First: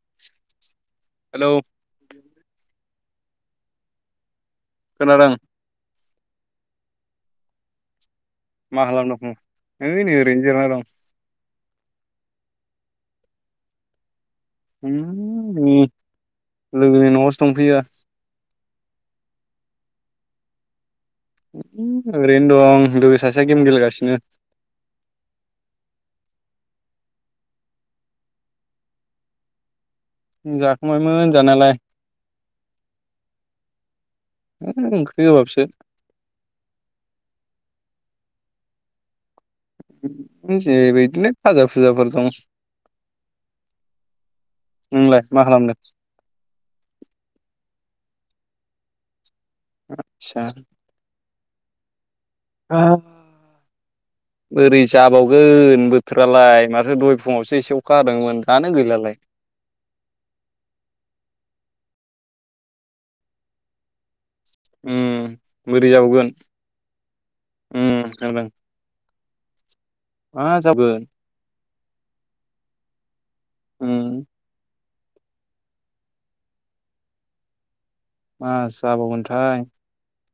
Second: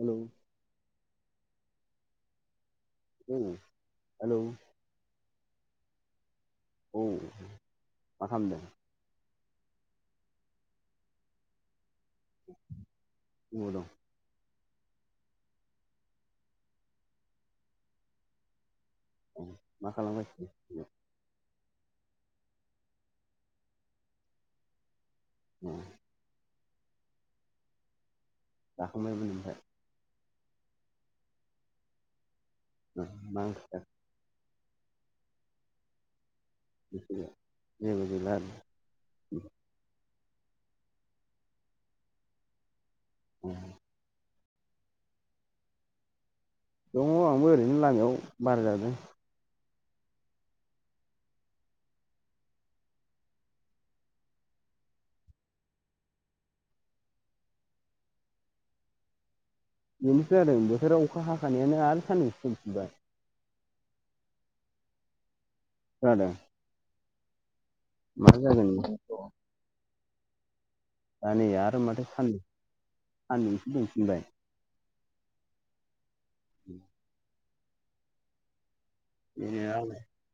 Hello hello hello खोनादों औ मा खालामदों? मा खालामदों? है नै ओरैनो जिरायना दं। अबाव दं? होम नै लोगोनि न'आवसो दंफैयो। औ मा खालामगासिनो? ओरैनो दं लोगो सासेया गेम गेलेगासिनो [inaudible] जाखांबायमोन ओमफ्राय जाखांबायमोन जानायालाय। मा ओंख्रि जाखो? ओंख्रि गोबाबसो। जेबो गैला आरोना एसे बिदिनो फाजा फुजाफोर दं। [inaudible] नोंलाय मा खालामदो? दङ' आंबो ओरैनो लामायाव बार जादों आतसा ओ [inaudible] बोरै जाबावगोन बोथोरालाय माथो दहाय फुङावसो एसे अखा हादोंमोन दानो गैलालाय बेनोथ' जादों बोथोरा अखा हाखानायानो आरो सानदुंसो दुंफिनबाय उम बोरै खोनादों जाबावगोन उम मा खोनादों जागोन नोंथां मा जागोन दा नै आरो माथो सानद सान्दुंसो उम दुंफिनबाय [unintelligible] मा जाबावगोन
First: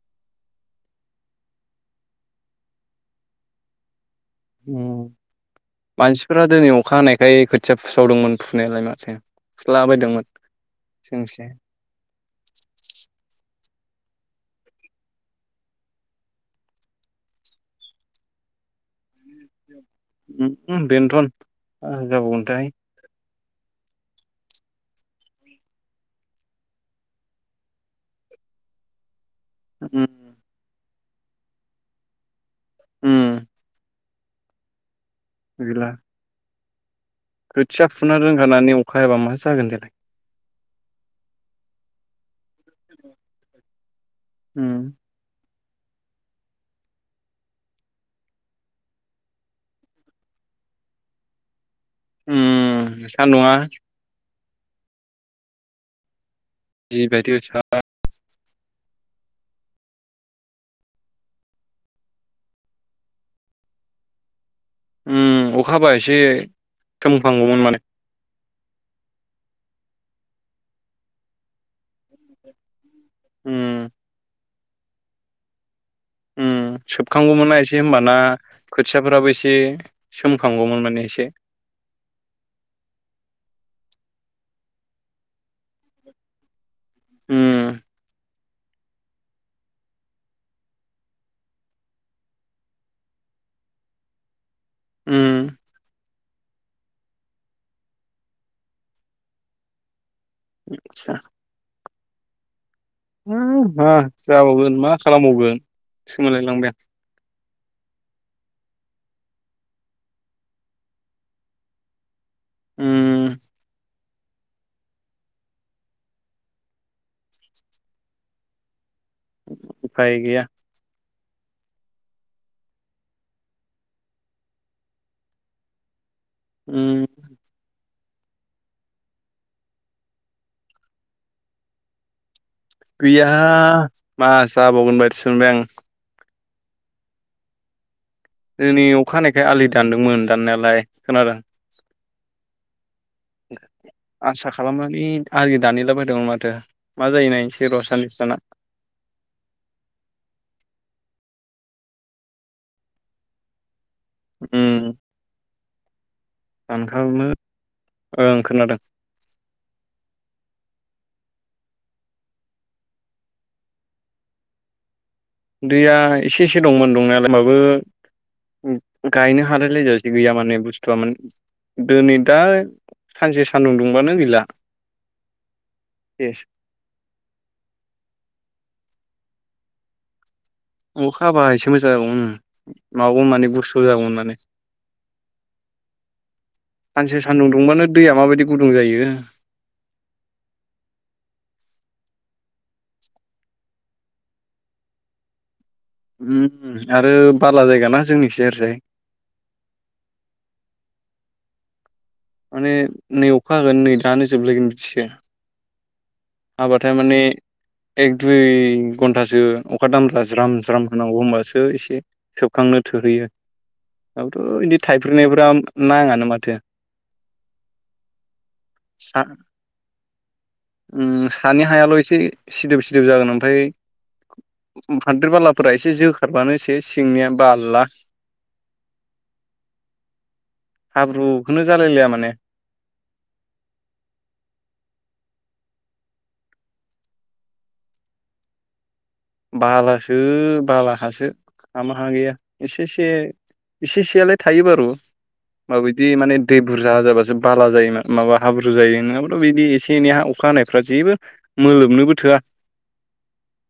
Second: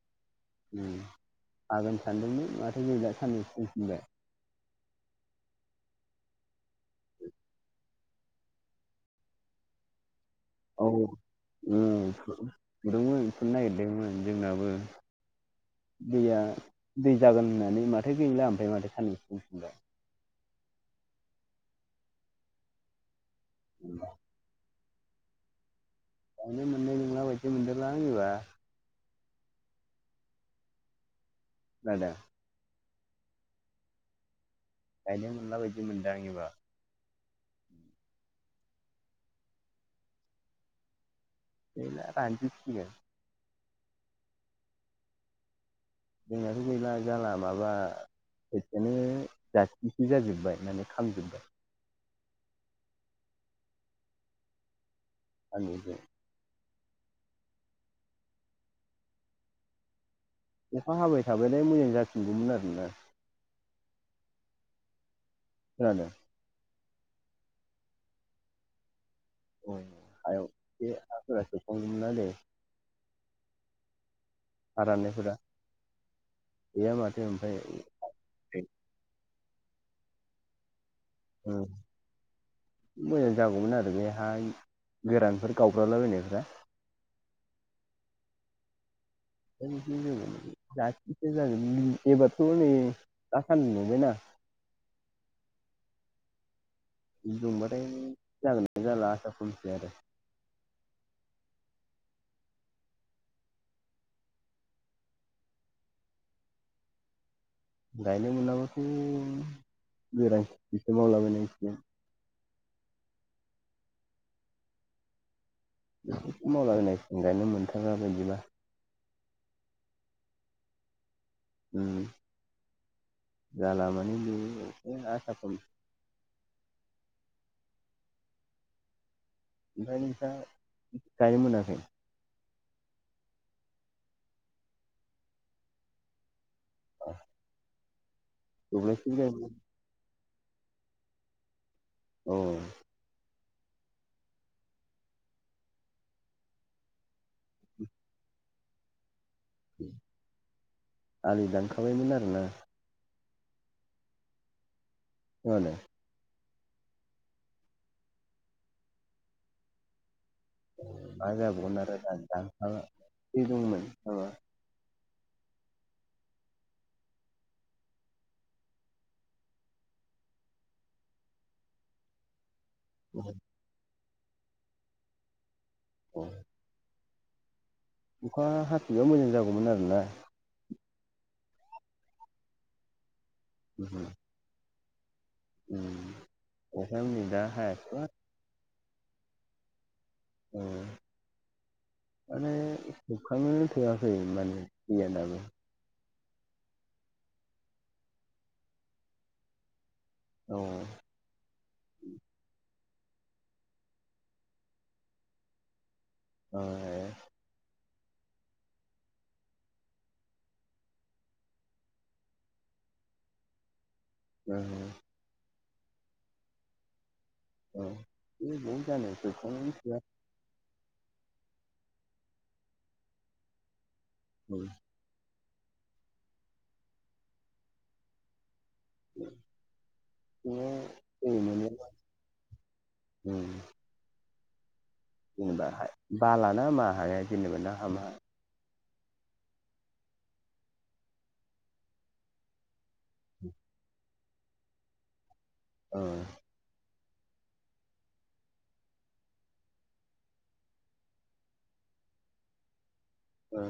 [unintelligible] हागोन सानदोंमोन माथो नै दा सानदुंसो दुंफिनबाय उम मानसिफोरा दिनै अखा हानायखाय खोथिया फुसावदोंमोन फुनायालाय माथो फुलाबायदोंमोन औ जोंसे ओ फुदोंमोन फुनो नागिरदोंमोन जोंनाबो दैया दै जागोन होननानै माथो गैला ओमफ्राय माथो सानदुंसो दुंफिनबाय उम बेनोथ'न मा जाबावगोनथाय [unintelligible] गायनो मोननाय नंला बायदि मोनदोंलां एबार ओम खोनादों ओम गायनो मोनला बायदि गैला मोनदों आंनिबा खोथिया फुना दोनखानानै अखा हायाबा मा जागोन देलाय दैया रानजोबसिगोन उम दैयानो गैला जाला माबा खोथियायानो जाथिसो जाजोब्बाय माने खामजोबबाय उम सान्दुङा [unintelligible] जिबायदि सा अखा हाबाय थाबालाय मोजां जासिनगौमोन आरोना उम अखा हाबा एसे सोमखांगौमोन माने औ हायाव ए हाफोरा सोबखांगौमोन आरो उम हा राननायफोरा उम गैया माथो ओमफ्राय सोबखांगौमोनना एसे होमबाना खोथियाफोराबो एसे सोमखांगौमोन माने एसे ओ मोजां जागौमोन आरो बे हा गोरानफोरा गावब्रालाबायनायफ्रा उम [unintelligible] एबारथ नै दा सानदुं दुंबखयना उम दुंबाथाय जागोन जाला आसा खमसै आरो आदसा मा जाबावगोन मा खालामबावगोनसो मोनलायलांबाय आं गायनो मोनाब्लाथ गोरान खेथिसो मावलाबायनांसिगोन उम बेफोरखौनो मावलाबायनांसिगोन गायनो मोनथारा बायदिबा उफाय गैया उम जाला मानि बेयो आसा खम उम ओमफ्राय नोंस्रा गायनो मोनाखै गैया मा जाबावगोन बायदिसो मोनबाय आं अ जोंनि अखा हानायखाय आलि दानदोंमोन दाननायालाय खोनादों औ आसा खालामनानै आलि दानहैलाबायदोंमोन माथो मा जायो नायनि एसे र साननैसो थाना आलि दानखाबायमोन आरोना उम जानो दानखाबायमोन ओं खोनादों मा जाबावगोन आरो दानखाना दै दंमोन नामा उन्दैया एसे एसे दंमोन दंनायालाय होमबाबो गायनो हालायलायजासे गैया माने बुस्थुआ माने दिनै दा सानसे सान्दुं दुंबानो गैला अ सेस अखा हाफिनबा मोजां जागौमोन आरोना अखा हाबा एसे मोजां जागौमोन उम माने बुरसु उम जागौमोन माने उम अखायानो नै सानसे दा सानदुं दुंबानो हायासैबा दैया माबायदि गुदुं जायो अ माने सोबखांनोनो थोआखै माने दैया दाबो उम आरो बाला जायगााना जोंनिखिजाय ओरोयजाय औ माने नै अखा होगोन नै दानो जोबलायगोन बिदिसो औ हाबाथाय माने एक दुइ घन्टासो अखा दाम्रा ज्राम ज्राम हानांगौ होनोमबासो एसे सोबखांनो थोहैयो औ नङाबाथ' बिदि थाइफ्रगनायफ्रा नाङानो माथो औ बे बहा जानो सा सोबखांनोनो थोआ उम सानि हायाल एसे सिदोब सिदोब जागोन ओमफ्राय औ [unintelligible] हादिरि बालाफोरा एसे जोखारबानो सेस सिंनिया बाला [unintelligible] सिङाव दै हाब्रुखौनो मोनोबा जालायलाया माने [unintelligible] जेनेबा बाालाना मा हाया जेनेबा ना हामा हाया बालासो बाला हासो हामा हा गैया एसे एसे इसे एसेयालाय थायो बारो मा [unintelligible] ओ बिदि माने दै बुरजा जाबासो बाला जायोमा माबा हाब्रु जायो नङाबाथ' बिदि एसे एनै हा अखा हानायफ्रा जेबो मोलोनोबो थोआ [unintelligible] [unintelligible] अ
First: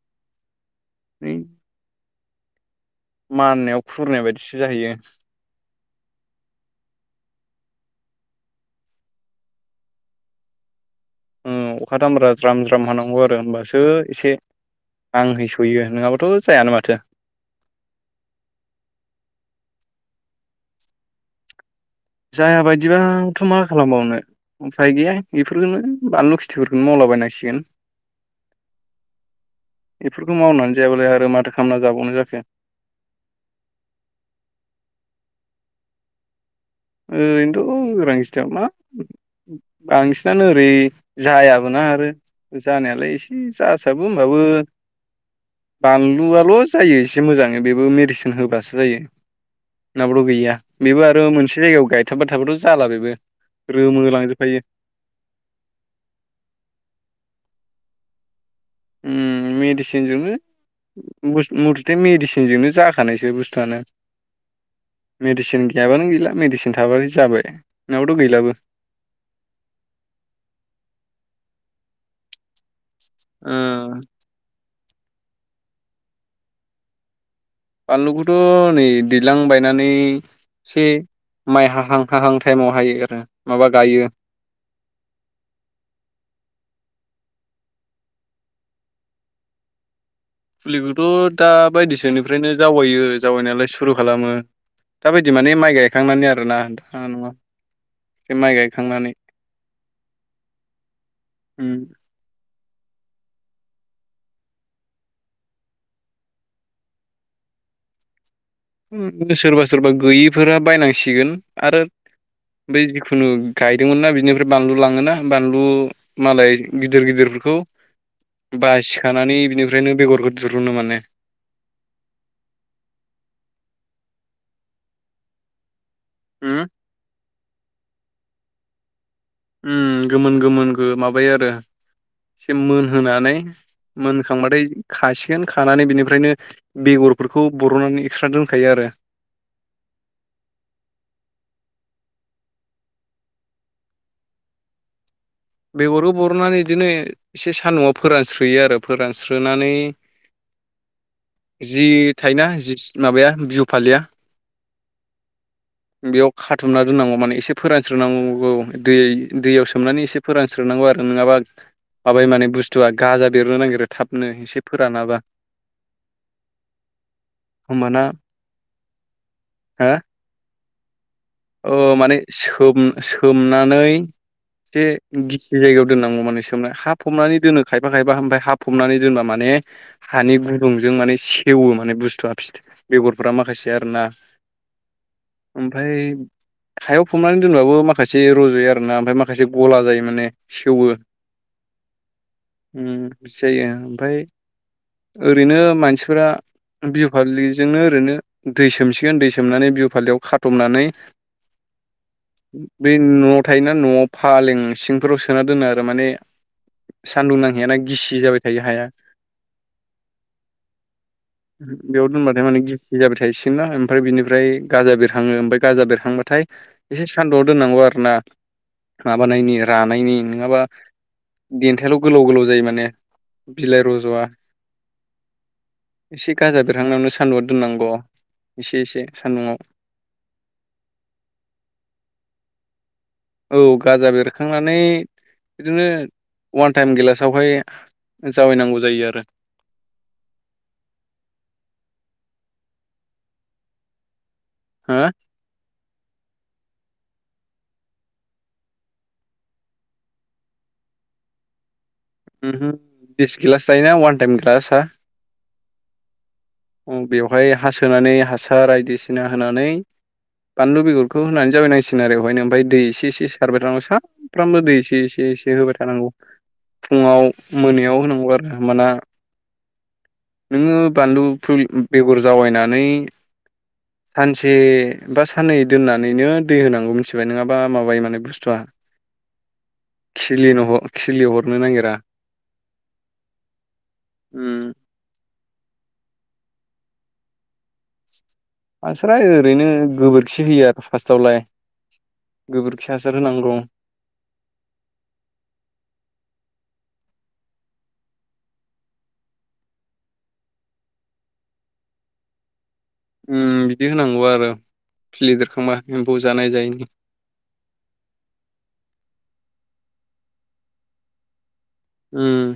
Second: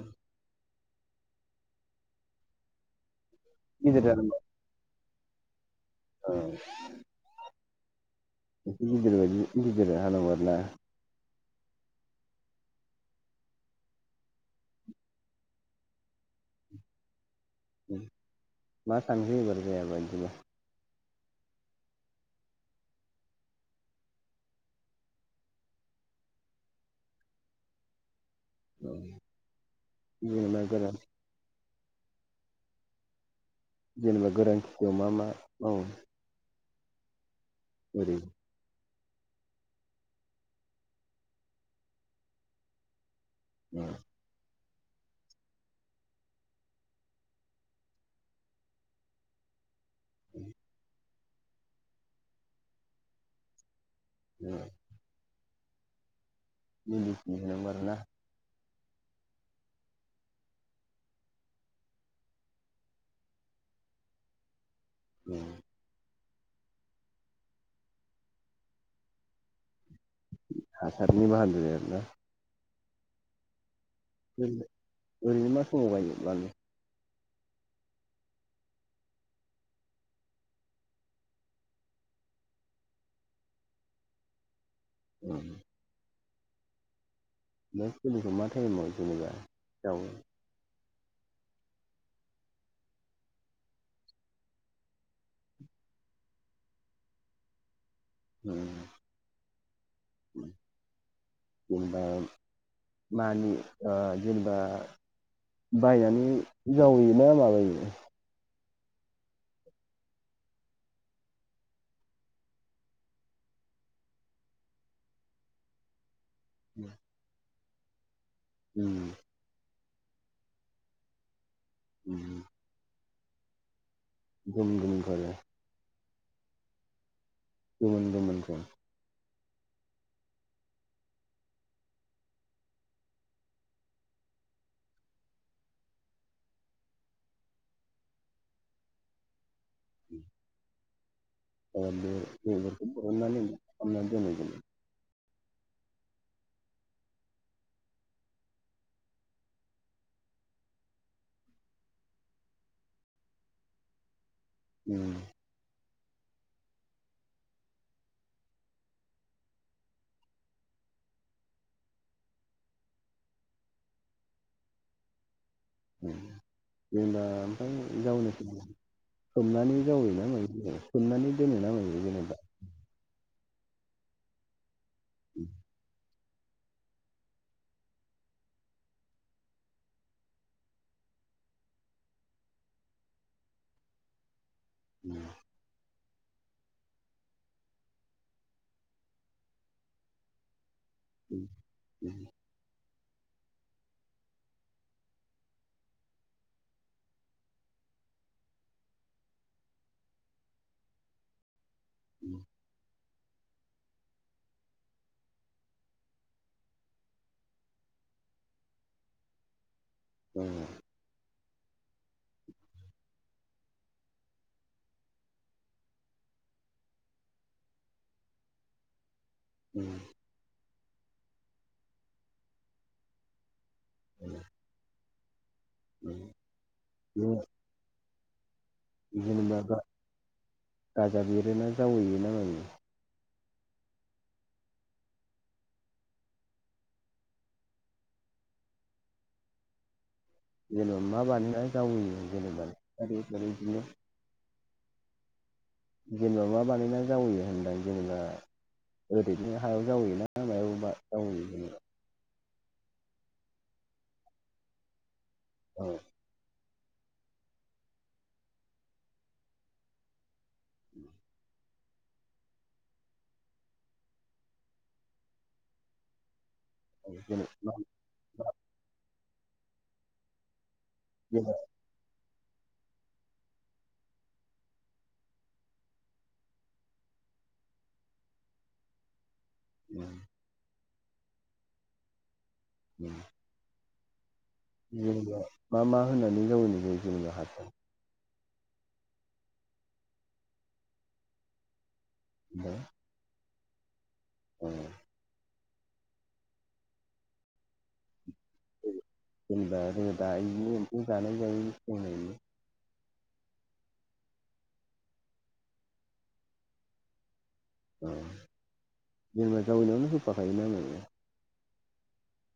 [unintelligible] माननायाव गिदिर खुरनाय बायदिसो जाहैयो औ गिदिर बायदि गिदिर हाला आरो ना [unintelligible] अखा दामब्रा ज्राम ज्राम हानांगौ आरो होमबासो एसे [unintelligible] आं है सहैयो नङाबाथ' जायानो माथो मा सानदो जायाबा इदिनो जाया बायदिबा थ' मा खालामबावनो उफाय गैया बेफोरखौनो बानलु खिथिफोरखौनो मावला बायनांसिगोन औ बेफोरखौ जेनेबा मावनानै गोरान जायाबालाय आरो माथो खालामना जाबावनो जाखो जेनेबा गोरान खेथियाव मा मा मावो ओरैनोथ' ओरै गोरान खेथियाव मा बांसिनानो ओरै जायाबोना आरो जानायालाय एसे ओ जासाबो होनबाबो [unintelligible] बानलुआल' जायो एसे मोजाङै बेबो मेडिसिन होबासो जायो नडा़बाथ' गैया बेबो आरो मोनसे जायगायाव गायथाबाय थाबाथ' जाला बेबो रोमोलां फायो ओ [unintelligible] बिसनि होनांगौ आरो [unintelligible] ना मेडिसिनजोंनो मथोथे मेडिसिनजोंनो जाखानायसो बुस्थुआनो उम मेडिसिन गैयाबानो गैला मेडिसिन थाबानो जाबाय नंडा़बाथाय गैलाबो हासारनि बाहादोरि आरो ना [unintelligible] ओम ओरैनो मा समाव गायो बानलु बानलुखौथ' नै दैज्लां बायनानै से माइ हाहां हाहां टाइमाव हायो आरो माबा गायो। उम बे फुलिखौ मा टाइमाव जेनेबा जावो। फुलिखौथ' दा बायदिसोनिफ्रायनो जावायो जावैनायालाय सुरु खालामो दााबायदि माने माइ गायखांनानै आरोना नोंथाङा नङा बे माइ गायखांनानै उम जेन'बा [inaudible] मानि ओ जेनेबा बायनानै जावैयोना माबायो सोरबा सोरबा गैयिफोरा बायनांसिगोन आरो बै जिखुनु गायदोंमोन ना बिनिफ्राय बानलु लाङोना बानलु मालाय गिदिर गिदिरफोरखौ बासिखानानै बिनिफ्रायनो बेगरखौ दिहुननो माने उम दुमदुम गाया [unintelligible] हो [unintelligible] गोमोन गोमोन खौ [unintelligible] उम गोमोन गोमोन गो माबायो आरो एसे मोनहोनानै मोनखांबाथाय खासिगोन खानानै बिनिफ्रायनो बेगरफोरखौ बर'नानै एक्सट्रा दोनखायो आरो [inaudible] ओ बे बेगरखौ बरनानै खालामनानै दोननाय जायो बेगरखौ बरननानै बिदिनो एसे सान्दुङाव फोरानस्रोयो आरो फोरानस्रोनानै [inaudible] जि थायोना जि माबाया बिहु फालिया उम बेयाव खाथुमना दोननांगौ माने एसे फोरानस्रोनांगौ दै दैयाव सोमनानै एसे फोरानस्रोनांगौ आरो नोङाबा माबाय माने बुस्थुआ गाजा बेरनो नागिरो थाबनो एसे फोरानाबा उम जेनबा ओमफ्राय होमबाना जावैनो सोमनानै हो जावैयोना मायो देलाय सोमनानै दोनोना ओ मायो माने सोम सोमनानै एसे गिसि जायगायाव दोननांगौ माने सोमना हा फबनानै दोनो खायफा खायफा ओमफ्राय हा फबनानै दोनबा माने हानि गुदुंजों माने सेवो माने बुस्थुआ फिथाइ बेगरफोरा माखासे आरो ना उम ओमफ्राय हायाव फबनानै दोनब्लाबो माखासे रज'यो आरो ना ओमफ्राय माखासे गला जायो माने सेवो उम उम उम बिदि जायो ओमफ्राय ओरैनो मानसिफोरा बिहु फालिजोंनो ओरैनो दै सोमसिगोन दै सोमनानै बिहु फालियाव खाथबनानै उम बे न'आव थायोना न'आव फालें सिंफोराव सोना दोनो आरो माने सान्दुं नांहैयाना गिसि जाबाय थायो हाया। ओं ओं बेयाव दोनबथाय माने गेसि जाबाय थायोसिम ना ओमफ्राय बिनिफ्राय गाजा बेरखाङो ओमफ्राय गाजा बेरहांबाथाय नाथाय एसे सान्दुङाव दोननांगौ आरो ना माबानायनि जेनेबा रानायनि नोङाबा देन्थायाल' गोलाव गोलाव जायो माने बिलाइ रज'आ एसे गाजा बेरहांनायावनो सान्दुङाव दोननांगौ एसे एस जेनेबा गा गाजा बेरोना जावैयो ना मायो औ गाजा बेरखांनानै बिदिनो अवान टाइम गेलासावहाय जावायनांगौ जायो आरो जेनेबा मा बानायना जावैयो जेनेबा फारि फारि बिदिनो हो जेनेबा मा बानायना जावैयो होनदों जेनेबा ओरैनो हायाव जावोयोना मायावा जावोयो जेनेबा [unintelligible] डिस गिलास थायोना अवान टाइम गिलासा औ बेवहाय हासोनानै हासार बायदिसिना होनानै बानलु बेगरखौ होनानै जावायनांसि गोन आरो बेवहायनो ओमफ्राय दै एसे एसे सारबाय थानांगौ सानफ्रामबो दै एसे एसे एसे होबाय थानांगौ औ फुङाव जेनेबा मा मोनायाव होनांगौ आरो ओमबाना नोङो बानलु फु जेनेबा बेगर जावैनानै सानसे बा साननै दोननानैनो दै होनांगौ मिथिबाय नङाबा माबायो माने बुस्थुआ उम खिलिनो खिलि हरनो नागिरा उम उम जेन'बा मा मा होननानै जावैनाय जायो हासार मानसिफ्रा ओरैनो गोबोरखि होयो आरो फास्टावलाय गोबोरखि हा सार होनांगौ अ जेन'बा रोदायैनो एमफौ जानाय जायो हनै उम बिदि होनांगौ आरो खिलिबेरखांबा एम्फौ जानाय जायैनि अ जेन'बा जावैनायावनो होफाखायो नामा [unintelligible] उम